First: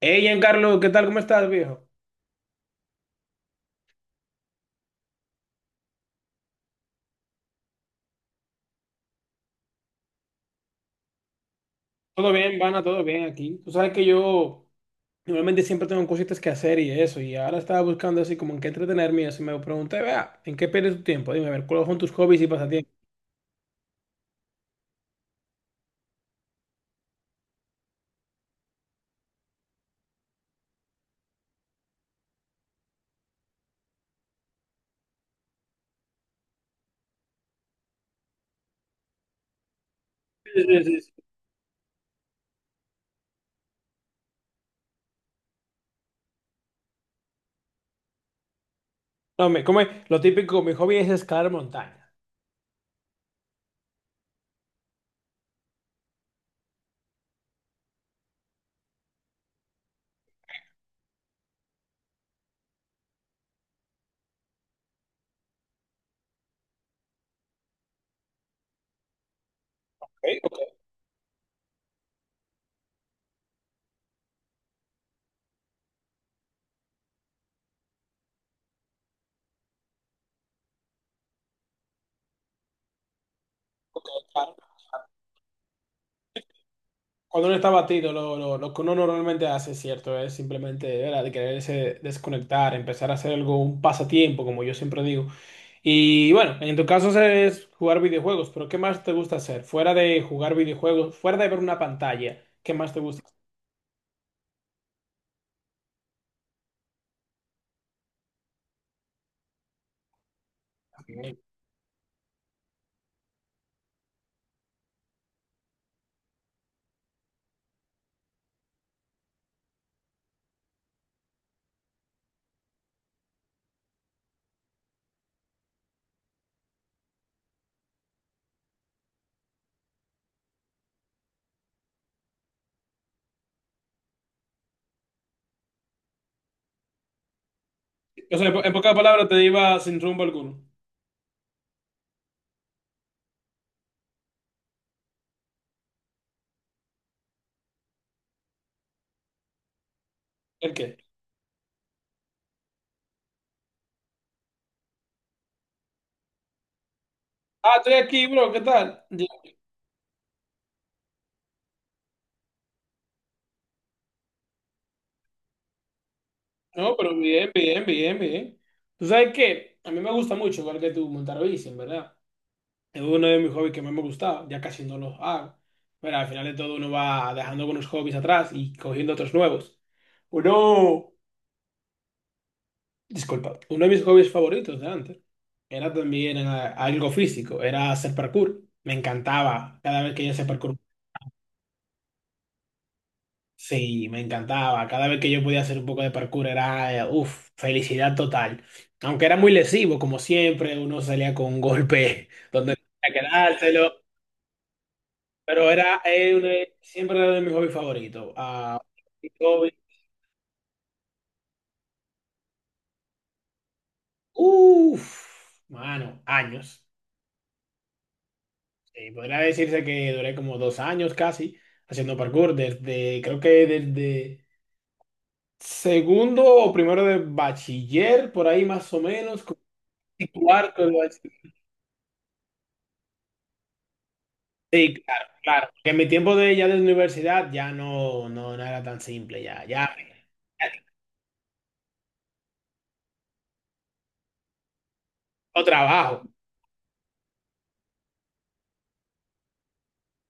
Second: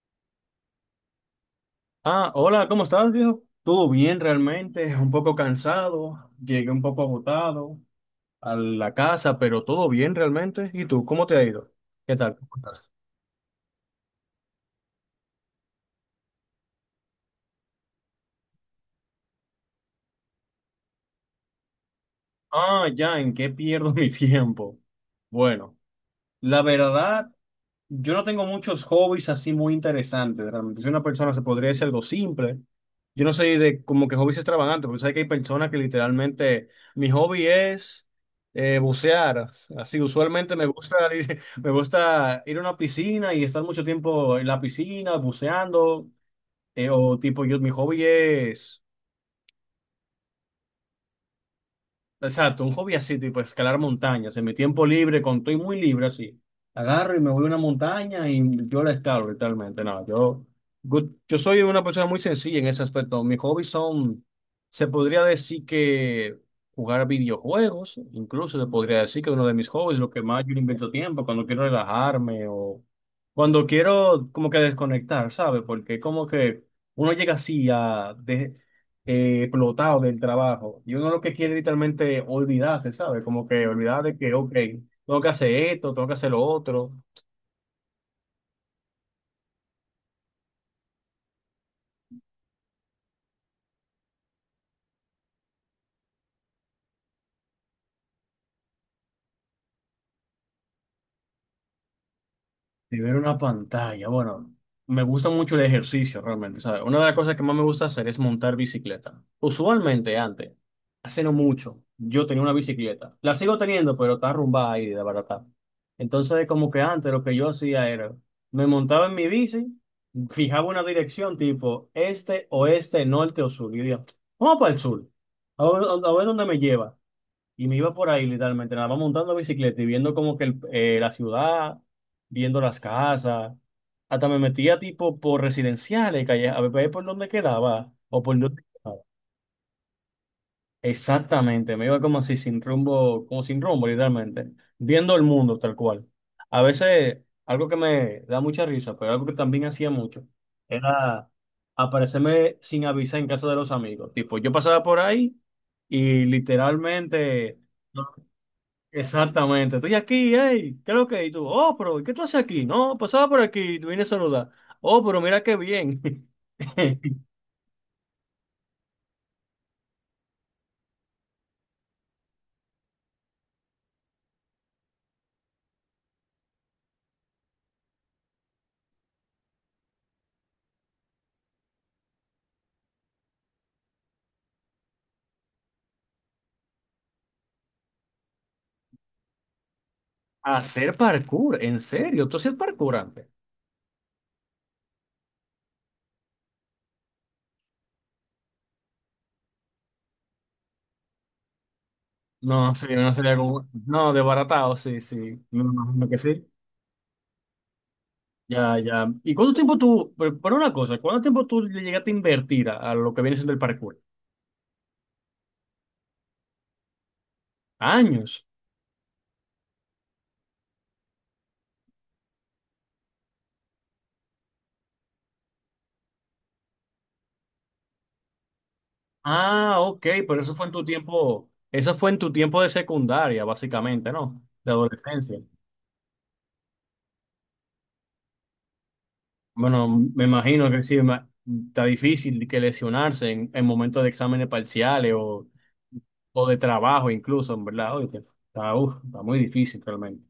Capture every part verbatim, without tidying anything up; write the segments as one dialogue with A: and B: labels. A: Hey, Giancarlo, ¿qué tal? ¿Cómo estás, viejo?
B: Ah, hola, ¿cómo estás, viejo? Todo bien realmente, un poco cansado, llegué un poco agotado a la casa, pero todo bien realmente. ¿Y tú, cómo te ha ido? ¿Qué
A: Todo
B: tal? ¿Cómo
A: bien, Vana,
B: estás?
A: todo bien aquí. Tú sabes que yo normalmente siempre tengo cositas que hacer y eso, y ahora estaba buscando así como en qué entretenerme y eso, y me pregunté, vea, ¿en qué pierdes tu tiempo? Dime, a ver, ¿cuáles son tus hobbies y
B: Ah,
A: pasatiempos?
B: ya, ¿en qué pierdo mi tiempo? Bueno, la verdad. Yo no tengo muchos hobbies así muy interesantes, realmente. Soy una persona, se podría decir algo simple. Yo no soy de como que hobbies extravagantes, porque sabes que hay personas que literalmente, mi hobby es eh, bucear. Así, usualmente
A: Sí,
B: me
A: sí,
B: gusta
A: sí, sí.
B: ir, me gusta ir a una piscina y estar mucho tiempo en la piscina buceando. Eh, o tipo, yo, mi hobby es.
A: No, me, como es- lo típico, mi hobby es escalar montaña.
B: Exacto, un hobby así, tipo escalar montañas. En mi tiempo libre, cuando estoy muy libre, así, agarro y me voy a una montaña y yo la escalo literalmente. No, yo, good- yo soy una persona muy sencilla en ese aspecto. Mis hobbies son, se podría decir que jugar videojuegos, incluso se podría decir que uno de mis hobbies, lo que
A: Ok,
B: más yo le
A: ok,
B: invento tiempo, cuando quiero relajarme o cuando quiero como que desconectar, ¿sabes? Porque como que uno llega así a, de- eh, explotado del trabajo. Y uno lo que quiere literalmente olvidarse, ¿sabes? Como que olvidar
A: ok,
B: de que, ok,
A: claro.
B: tengo que hacer esto, tengo que hacer lo otro.
A: Cuando uno está batido, lo, lo- lo que uno normalmente hace, cierto, es simplemente, ¿verdad?, de quererse desconectar, empezar a hacer algo, un pasatiempo, como yo siempre digo. Y bueno, en tu caso es jugar videojuegos, pero ¿qué más te gusta hacer? Fuera de jugar videojuegos, fuera de ver una pantalla, ¿qué más
B: De
A: te
B: ver
A: gusta
B: una pantalla, bueno, me gusta mucho el ejercicio realmente, ¿sabes? Una de las cosas que más me gusta hacer es montar bicicleta. Usualmente antes, hace no
A: hacer?
B: mucho, yo tenía una bicicleta. La sigo teniendo, pero está arrumbada ahí, de barata. Entonces, como que antes lo que yo hacía era, me montaba en mi bici, fijaba una dirección tipo este, oeste, norte o sur. Y yo decía, vamos para el sur, a ver, a ver dónde me lleva. Y me iba por ahí literalmente, nada más montando bicicleta y viendo como que el- eh, la ciudad, viendo las casas. Hasta me metía tipo por residenciales, calle, a ver por dónde quedaba o
A: O
B: por
A: sea, en
B: dónde
A: po- en pocas
B: quedaba.
A: palabras te iba sin rumbo alguno.
B: Exactamente, me iba como así sin rumbo, como sin rumbo literalmente, viendo el mundo tal cual. A veces, algo que me da mucha risa, pero algo que también hacía mucho,
A: ¿El qué?
B: era aparecerme sin avisar en casa de los amigos. Tipo, yo pasaba por ahí y literalmente...
A: Ah, estoy aquí, bro, ¿qué tal? Ya.
B: Exactamente. Estoy aquí, hey, ¿qué es lo que? Y tú, oh, pero ¿y qué tú haces aquí? No, pasaba por aquí, y te vine a saludar. Oh, pero mira qué bien.
A: No, pero bien, bien, bien, bien. ¿Tú sabes qué? A mí me gusta mucho, igual que tú, montar bici, en verdad. Es uno de mis hobbies que más me gustaba, ya casi no los hago. Pero al final de todo uno va dejando algunos hobbies atrás y cogiendo otros nuevos. Uno, disculpa, uno de mis hobbies favoritos de antes era también eh, algo físico, era hacer parkour. Me encantaba cada vez que yo hacía parkour.
B: Hacer parkour, ¿en serio? ¿Tú hacías parkour antes?
A: Sí, me encantaba. Cada vez que yo podía hacer un poco de parkour era, uff, felicidad total. Aunque era muy lesivo, como siempre, uno salía con un golpe
B: No,
A: donde
B: sí, no
A: tenía que
B: sería como...
A: dárselo.
B: No, desbaratado, sí, sí. Me
A: Pero era
B: imagino que
A: eh,
B: sí.
A: de- siempre era de mis hobbies favoritos.
B: Ya,
A: Ah,
B: ya.
A: mi
B: ¿Y cuánto
A: hobby-
B: tiempo tú, pero pero una cosa, cuánto tiempo tú le llegaste a invertir a, a lo que viene siendo el parkour?
A: Uf, mano, años.
B: Años.
A: Sí, podría decirse que duré como dos años casi haciendo parkour, desde, creo que desde segundo o primero de bachiller, por ahí más o menos, como
B: Ah, ok, pero eso fue en tu
A: cuarto de
B: tiempo,
A: bachiller.
B: eso fue en tu tiempo de secundaria, básicamente, ¿no? De
A: Sí, claro,
B: adolescencia.
A: claro. Que en mi tiempo de ya de universidad ya no, no, no era tan simple, ya,
B: Bueno,
A: ya,
B: me
A: ya
B: imagino que sí, ma- está difícil que lesionarse en, en momentos de exámenes parciales o,
A: tengo trabajo.
B: o de trabajo incluso, en verdad. Oye, está, uf, está muy difícil realmente.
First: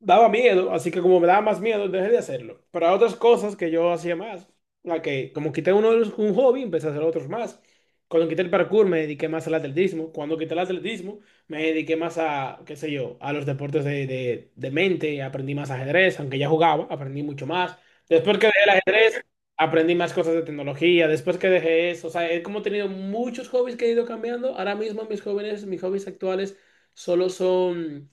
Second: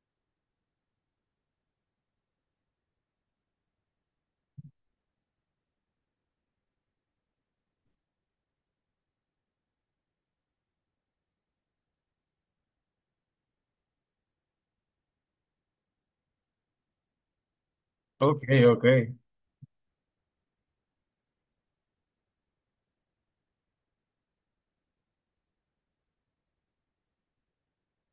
A: Daba miedo, así que como me daba más miedo, dejé de hacerlo. Pero hay otras cosas que yo hacía más, la que como quité uno de los- un hobby, empecé a hacer otros más. Cuando quité el parkour me dediqué más al atletismo. Cuando quité el atletismo me dediqué más a, qué sé yo, a los deportes de, de, de mente. Aprendí más ajedrez, aunque ya jugaba, aprendí mucho más. Después
B: Ok,
A: que dejé el
B: ok.
A: ajedrez, aprendí más cosas de tecnología. Después que dejé eso, o sea, he como tenido muchos hobbies que he ido cambiando. Ahora mismo mis jóvenes, mis hobbies actuales solo son...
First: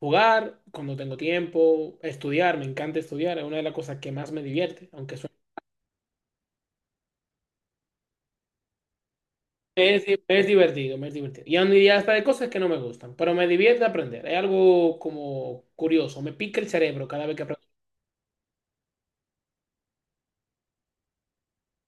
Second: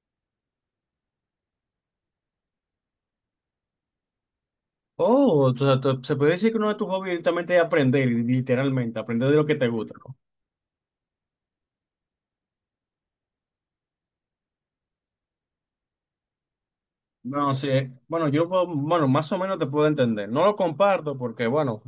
A: Jugar cuando tengo tiempo, estudiar, me encanta estudiar, es una de las cosas que más me divierte, aunque suene-
B: Oh, o sea, tú- se puede decir que uno de tus hobbies directamente es aprender, literalmente, aprender de lo que te gusta,
A: es,
B: ¿no?
A: di- es divertido, me es divertido. Y aún diría hasta de cosas que no me gustan, pero me divierte aprender, es algo como curioso, me pica el cerebro cada vez que
B: No, sí,
A: aprendo.
B: eh, bueno, yo, puedo- bueno, más o menos te puedo entender. No lo comparto porque, bueno,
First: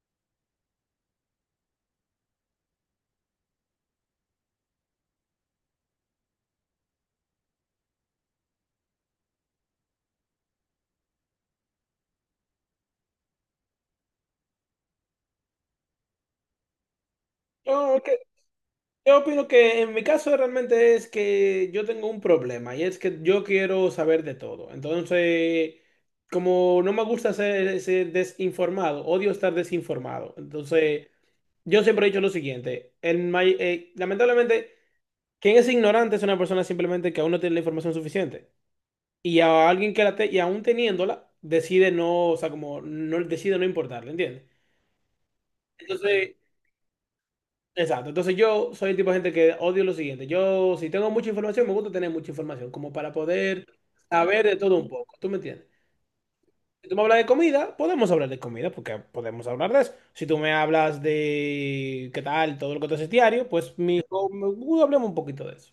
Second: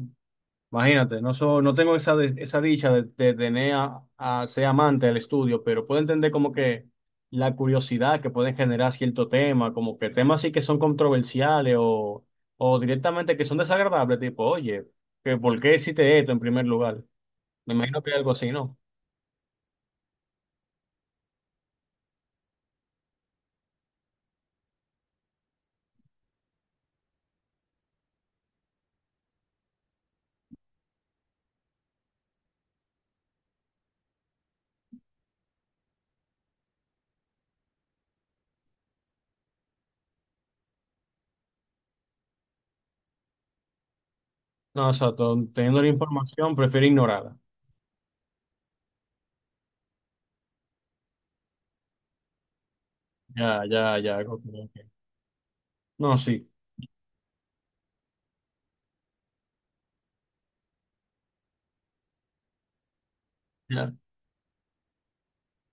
B: imagínate, no, so- no tengo esa, de- esa dicha de, de tener a, a ser amante del estudio, pero puedo entender como que la curiosidad que pueden generar cierto tema, como que temas sí que son controversiales o, o directamente que son desagradables, tipo, oye, que ¿por qué hiciste esto en primer lugar? Me
A: Yo,
B: imagino que
A: que-
B: algo así, ¿no?
A: yo opino que en mi caso realmente es que yo tengo un problema y es que yo quiero saber de todo. Entonces, como no me gusta ser, ser desinformado, odio estar desinformado. Entonces, yo siempre he dicho lo siguiente, el may- eh, lamentablemente... Quien es ignorante es una persona simplemente que aún no tiene la información suficiente. Y a alguien que la te- y aún teniéndola, decide no, o sea, como no decide no importarle, ¿entiendes?
B: No, exacto, teniendo la
A: Entonces,
B: información, prefiero ignorarla.
A: exacto. Entonces yo soy el tipo de gente que odio lo siguiente. Yo, si tengo mucha información, me gusta tener mucha información, como para
B: Ya,
A: poder
B: ya, ya. Ok,
A: saber de todo un
B: ok.
A: poco. ¿Tú me entiendes?
B: No, sí.
A: Si tú me hablas de comida, podemos hablar de comida, porque podemos hablar de eso. Si tú me hablas de qué tal, todo lo que tú haces diario, pues mi, hablemos un poquito de eso.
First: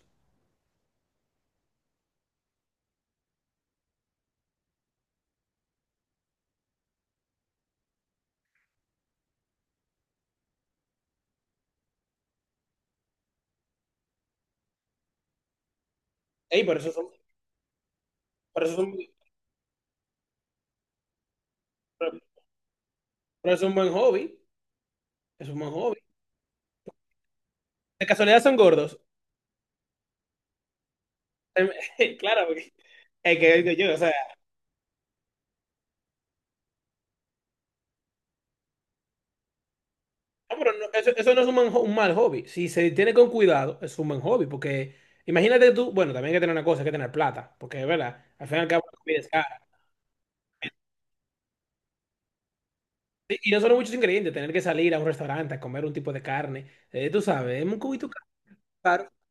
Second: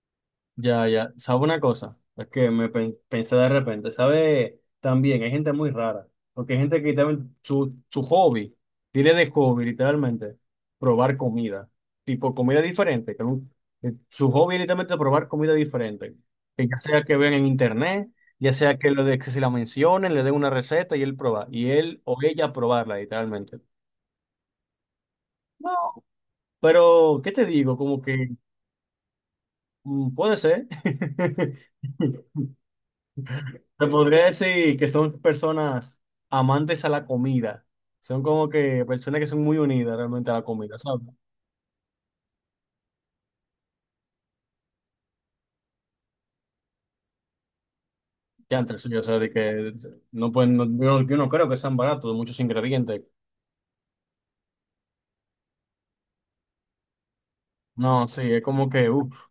B: Ya, ya. ¿Sabe una cosa? Es que me pen- pensé de repente. ¿Sabe? También hay gente muy rara. Porque hay gente que también su, su hobby, tiene de hobby literalmente probar comida. Tipo comida diferente. Que nu- que su hobby es literalmente probar comida diferente.
A: Ey,
B: Que
A: por
B: ya
A: eso
B: sea
A: son,
B: que vean en internet, ya
A: por eso
B: sea que,
A: son-
B: lo de, que se la mencionen, le den una receta y él proba. Y él o ella probarla
A: pero
B: literalmente.
A: es un buen hobby. Es un
B: No,
A: buen hobby.
B: pero ¿qué te digo? Como
A: De
B: que
A: casualidad son gordos.
B: mm, puede ser.
A: Claro, porque es que digo
B: Te
A: yo, o sea,
B: podría decir que son personas amantes a la comida. Son como que personas que son muy unidas realmente a la
A: no, pero
B: comida,
A: no,
B: ¿sabes?
A: eso, eso no es un, man- un mal hobby. Si se tiene con cuidado, es un buen hobby. Porque imagínate tú, bueno, también hay que tener una cosa, hay que tener plata. Porque, ¿verdad?, al
B: Ya
A: fin y al
B: entre
A: cabo,
B: sí,
A: la
B: o sea,
A: comida es
B: de
A: cara.
B: que no pueden, no, yo, yo no creo que sean baratos, muchos ingredientes.
A: Sí, y no son muchos ingredientes, tener que salir a un restaurante a comer un tipo de carne. Eh, tú sabes, es un
B: No,
A: cubito
B: sí, es como que,
A: caro.
B: uff,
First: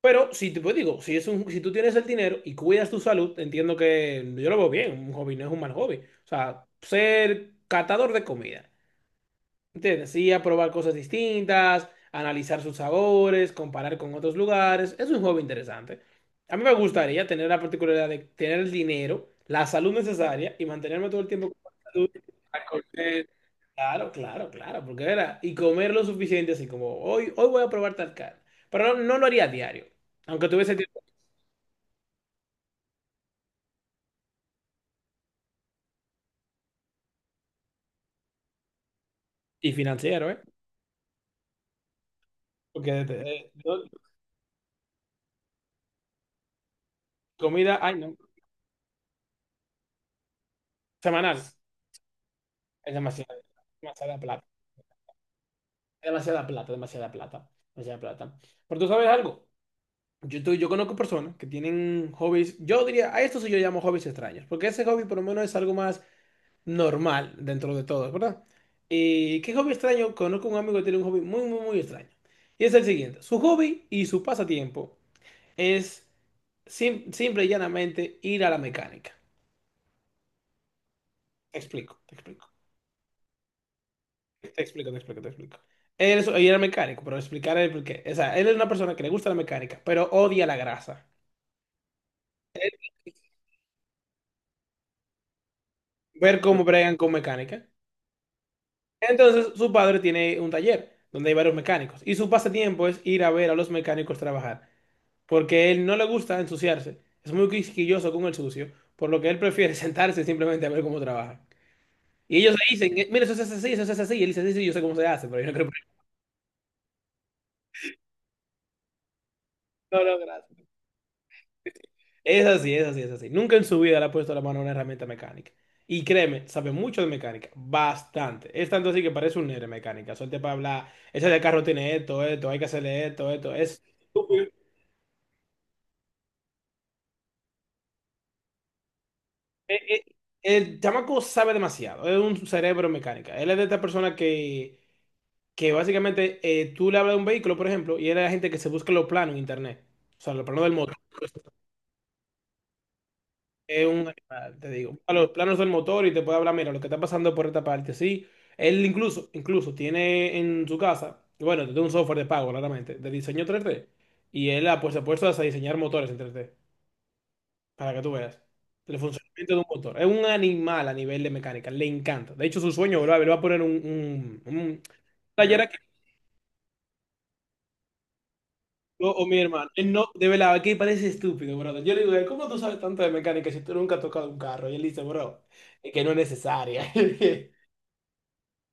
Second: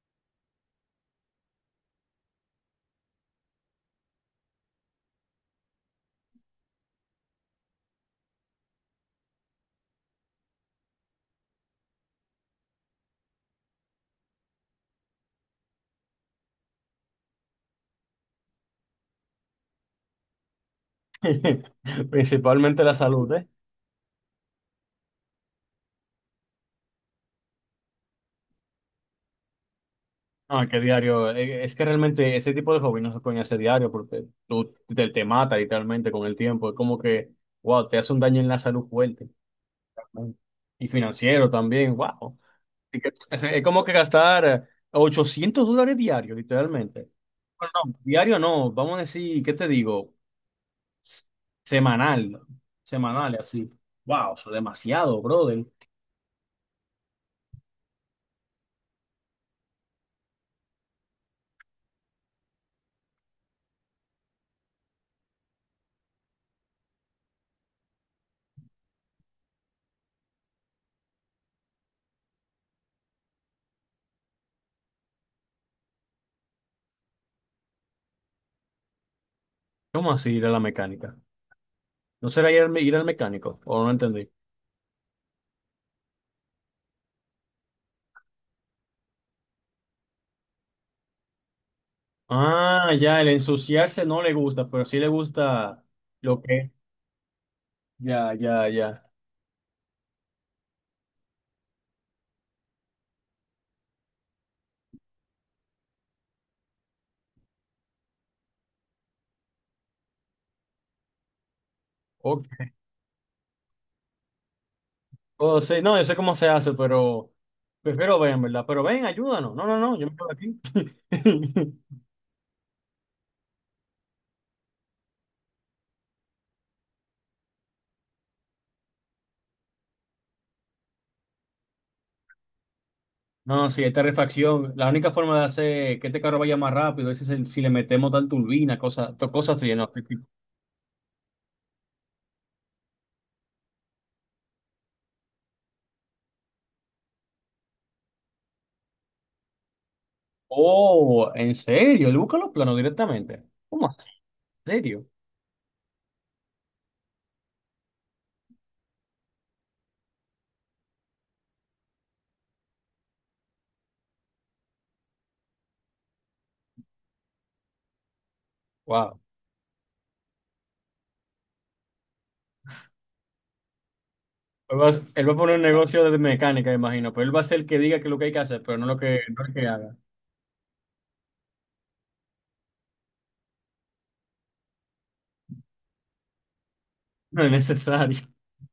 A: Pero si te pues digo, si es un, si tú tienes el dinero y cuidas tu salud, entiendo que yo lo veo bien. Un hobby no es un mal hobby. O sea, ser catador de comida. ¿Entiendes? Sí, a probar cosas distintas, analizar sus sabores, comparar con otros lugares. Es un juego interesante. A mí me gustaría tener la particularidad de tener el dinero, la salud necesaria y mantenerme todo el tiempo con salud. A
B: principalmente la
A: correr.
B: salud, ¿eh?
A: Claro, claro, claro, porque era, y comer lo suficiente, así como hoy, hoy voy a probar tal carne. Pero no, no lo haría a diario, aunque
B: No,
A: tuviese
B: que
A: tiempo
B: diario, eh, es que realmente ese tipo de hobby no se pueden hacer diario porque tú te, te mata literalmente con el tiempo. Es como que, wow, te hace un daño en la salud fuerte.
A: y financiero,
B: ¿No?
A: ¿eh?
B: Y financiero también, wow. Y
A: Porque
B: que- Es
A: eh,
B: es como
A: yo-
B: que gastar eh, ochocientos dólares diarios, literalmente.
A: comida, ay, no,
B: Diario no, vamos a decir, ¿qué te digo? S-
A: semanal,
B: Semanal,
A: es
B: semanal,
A: demasiado,
B: así.
A: demasiada
B: Wow,
A: plata.
B: eso es demasiado, brother.
A: Demasiada plata, demasiada plata, demasiada plata. Pero tú sabes algo, yo, tú- yo conozco personas que tienen hobbies, yo diría, a esto sí yo llamo hobbies extraños, porque ese hobby por lo menos es algo más normal dentro de todo, ¿verdad? ¿Y qué hobby extraño? Conozco un amigo que tiene un hobby muy, muy, muy extraño. Y es el siguiente, su hobby y su pasatiempo es sim- simple y llanamente ir a la mecánica.
B: ¿Cómo así ir a la mecánica?
A: Te explico, te
B: ¿No
A: explico.
B: será ir al, me- ir al mecánico? ¿O no entendí?
A: Te explico, te explico, te explico. Él, es- él era mecánico, pero explicaré el porqué. O sea, él es una persona que le gusta la mecánica, pero odia la grasa.
B: Ah, ya, el ensuciarse no le gusta, pero sí le gusta lo
A: Ver cómo
B: que...
A: bregan con mecánica.
B: Ya, ya, ya.
A: Entonces, su padre tiene un taller donde hay varios mecánicos. Y su pasatiempo es ir a ver a los mecánicos trabajar. Porque él no le gusta ensuciarse. Es muy quisquilloso con el sucio. Por lo que él prefiere sentarse simplemente a ver cómo trabajan. Y
B: Ok.
A: ellos le dicen: "Eh, mira, eso se hace así, eso se hace así". Y él dice: "Sí, sí, yo sé cómo se hace, pero yo no
B: O
A: creo".
B: sea, no, yo sé cómo se hace, pero prefiero ven, ¿verdad? Pero ven, ayúdanos. No, no, no,
A: No,
B: yo me
A: no,
B: quedo aquí.
A: gracias. Es así, es así, es así. Nunca en su vida le ha puesto la mano a una herramienta mecánica. Y créeme, sabe mucho de mecánica, bastante. Es tanto así que parece un nerd de mecánica. Suelte para hablar, ese de carro tiene esto, esto, hay que hacerle esto, esto.
B: No, sí,
A: Es,
B: esta
A: súper-
B: refacción, la única forma de hacer que este carro vaya más rápido es si, si le metemos tal turbina, cosas, to- cosas así,
A: Eh,
B: ¿no?
A: eh,
B: Tipo.
A: el chamaco sabe demasiado, es un cerebro mecánica. Él es de esta persona que, que básicamente eh, tú le hablas de un vehículo, por ejemplo, y él es la gente que se busca los planos en internet. O sea, los planos del motor.
B: Oh, ¿en serio? Él busca los planos directamente.
A: Es
B: ¿Cómo
A: un
B: así?
A: animal, te
B: ¿En
A: digo.
B: serio?
A: A los planos del motor y te puede hablar, mira, lo que está pasando por esta parte, sí. Él incluso, incluso tiene en su casa, bueno, tiene un software de pago, claramente, de diseño tres D. Y él ha, pues, se ha puesto a diseñar motores en tres D, para que tú veas. El
B: Wow.
A: funcionamiento de un motor. Es un animal a nivel de mecánica, le encanta. De hecho, su sueño, bro, él va a poner un, un,
B: Él
A: un
B: va, a él va a poner
A: taller
B: un
A: aquí,
B: negocio de mecánica, imagino, pero él va a ser el que diga que es lo que hay que hacer, pero no lo
A: yo
B: que,
A: o mi
B: no el que
A: hermano. Él
B: haga.
A: no, de verdad, aquí parece estúpido, brother. Yo le digo: "¿Cómo tú sabes tanto de mecánica si tú nunca has tocado un carro?". Y él dice: "Bro, es que no es necesaria".
B: No es necesario.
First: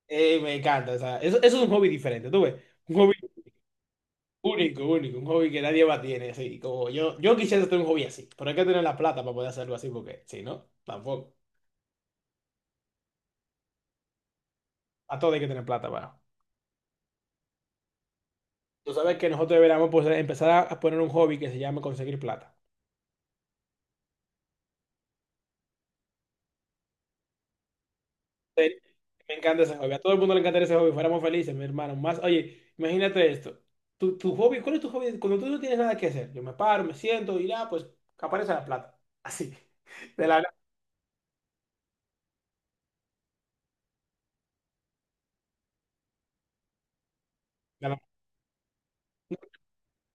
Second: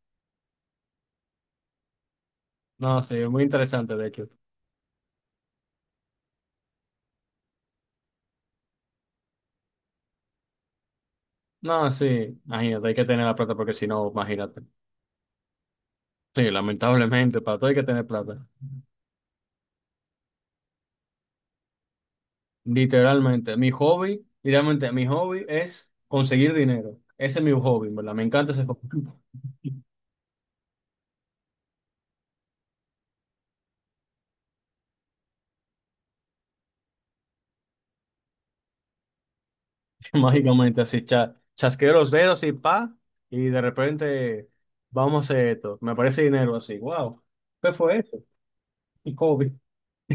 A: Eh, me encanta, o sea, eso, eso es un hobby diferente, tú ves. Un
B: No,
A: hobby
B: sí, es muy interesante, de hecho.
A: único, único, un hobby que nadie más tiene, así. Como yo, yo quisiera tener un hobby así, pero hay que tener la plata para poder hacerlo así, porque si no, tampoco.
B: No, sí, imagínate, hay que tener la plata porque si no, imagínate.
A: A todo hay que tener plata para.
B: Sí, lamentablemente, para todo hay que tener plata.
A: Tú sabes que nosotros deberíamos, pues, empezar a, a poner un hobby que se llama conseguir plata.
B: Literalmente, mi hobby, literalmente, mi hobby es conseguir dinero. Ese es mi hobby, en ¿verdad? Me encanta ese
A: Eh,
B: hobby.
A: Me encanta ese hobby, a todo el mundo le encantaría ese hobby, fuéramos felices, mi hermano. Más, oye, imagínate esto. Tu, tu hobby, ¿cuál es tu hobby? Cuando tú no tienes nada que hacer, yo me paro, me siento y ya, pues aparece la plata. Así, de la
B: Mágicamente, así, cha- chasqueo los dedos y pa, y de repente, vamos a hacer esto. Me aparece dinero así, wow. ¿Qué fue
A: nada.
B: eso? Mi hobby,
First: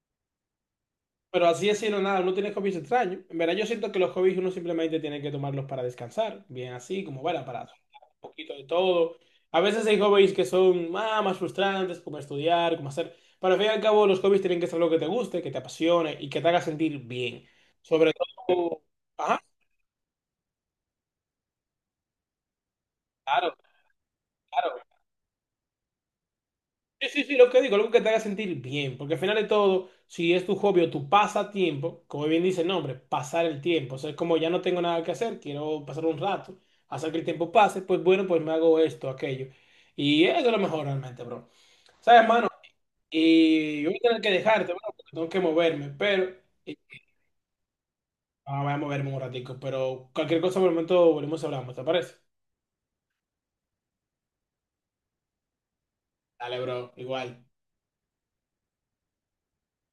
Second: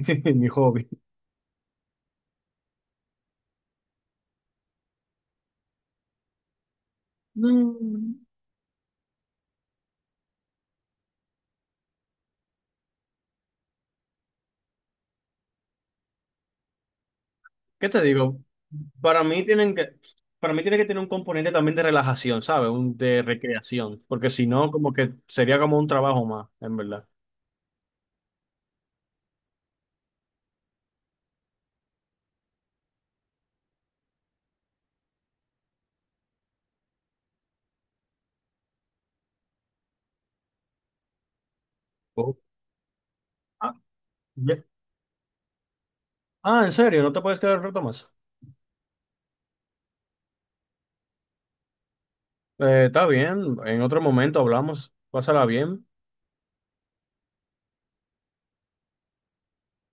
B: mi hobby.
A: Pero así es decirlo, nada, uno tiene hobbies extraños. En verdad, yo siento que los hobbies uno simplemente tiene que tomarlos para descansar, bien así, como bueno, para soltar
B: Mm,
A: un poquito de todo. A veces hay hobbies que son ah, más frustrantes, como estudiar, como hacer. Pero al fin y al cabo, los hobbies tienen que ser lo que te guste, que te apasione y que te haga sentir bien.
B: ¿qué te
A: Sobre
B: digo?
A: todo,
B: Para
A: ajá,
B: mí tienen que, para mí tiene que tener un componente también de relajación, ¿sabes? Un de
A: claro,
B: recreación, porque si no,
A: claro.
B: como que sería como un trabajo más, en verdad.
A: Sí, sí, sí, lo que digo, algo que te haga sentir bien, porque al final de todo, si es tu hobby o tu pasatiempo, como bien dice el nombre, pasar el tiempo, o sea, es como ya no tengo nada que hacer, quiero pasar un rato, hacer que el tiempo pase, pues bueno, pues me hago esto, aquello. Y eso es lo mejor realmente, bro. ¿Sabes,
B: Oh.
A: hermano?
B: Ah,
A: Y yo voy a tener que dejarte, bro, porque tengo que moverme, pero...
B: ah, ¿en
A: y-
B: serio? ¿No te puedes quedar un rato más?
A: Ah, voy a moverme un ratico, pero cualquier cosa por el momento volvemos y hablamos, ¿te parece?
B: Eh, está bien, en otro momento hablamos. Pásala bien.
A: Dale, bro, igual.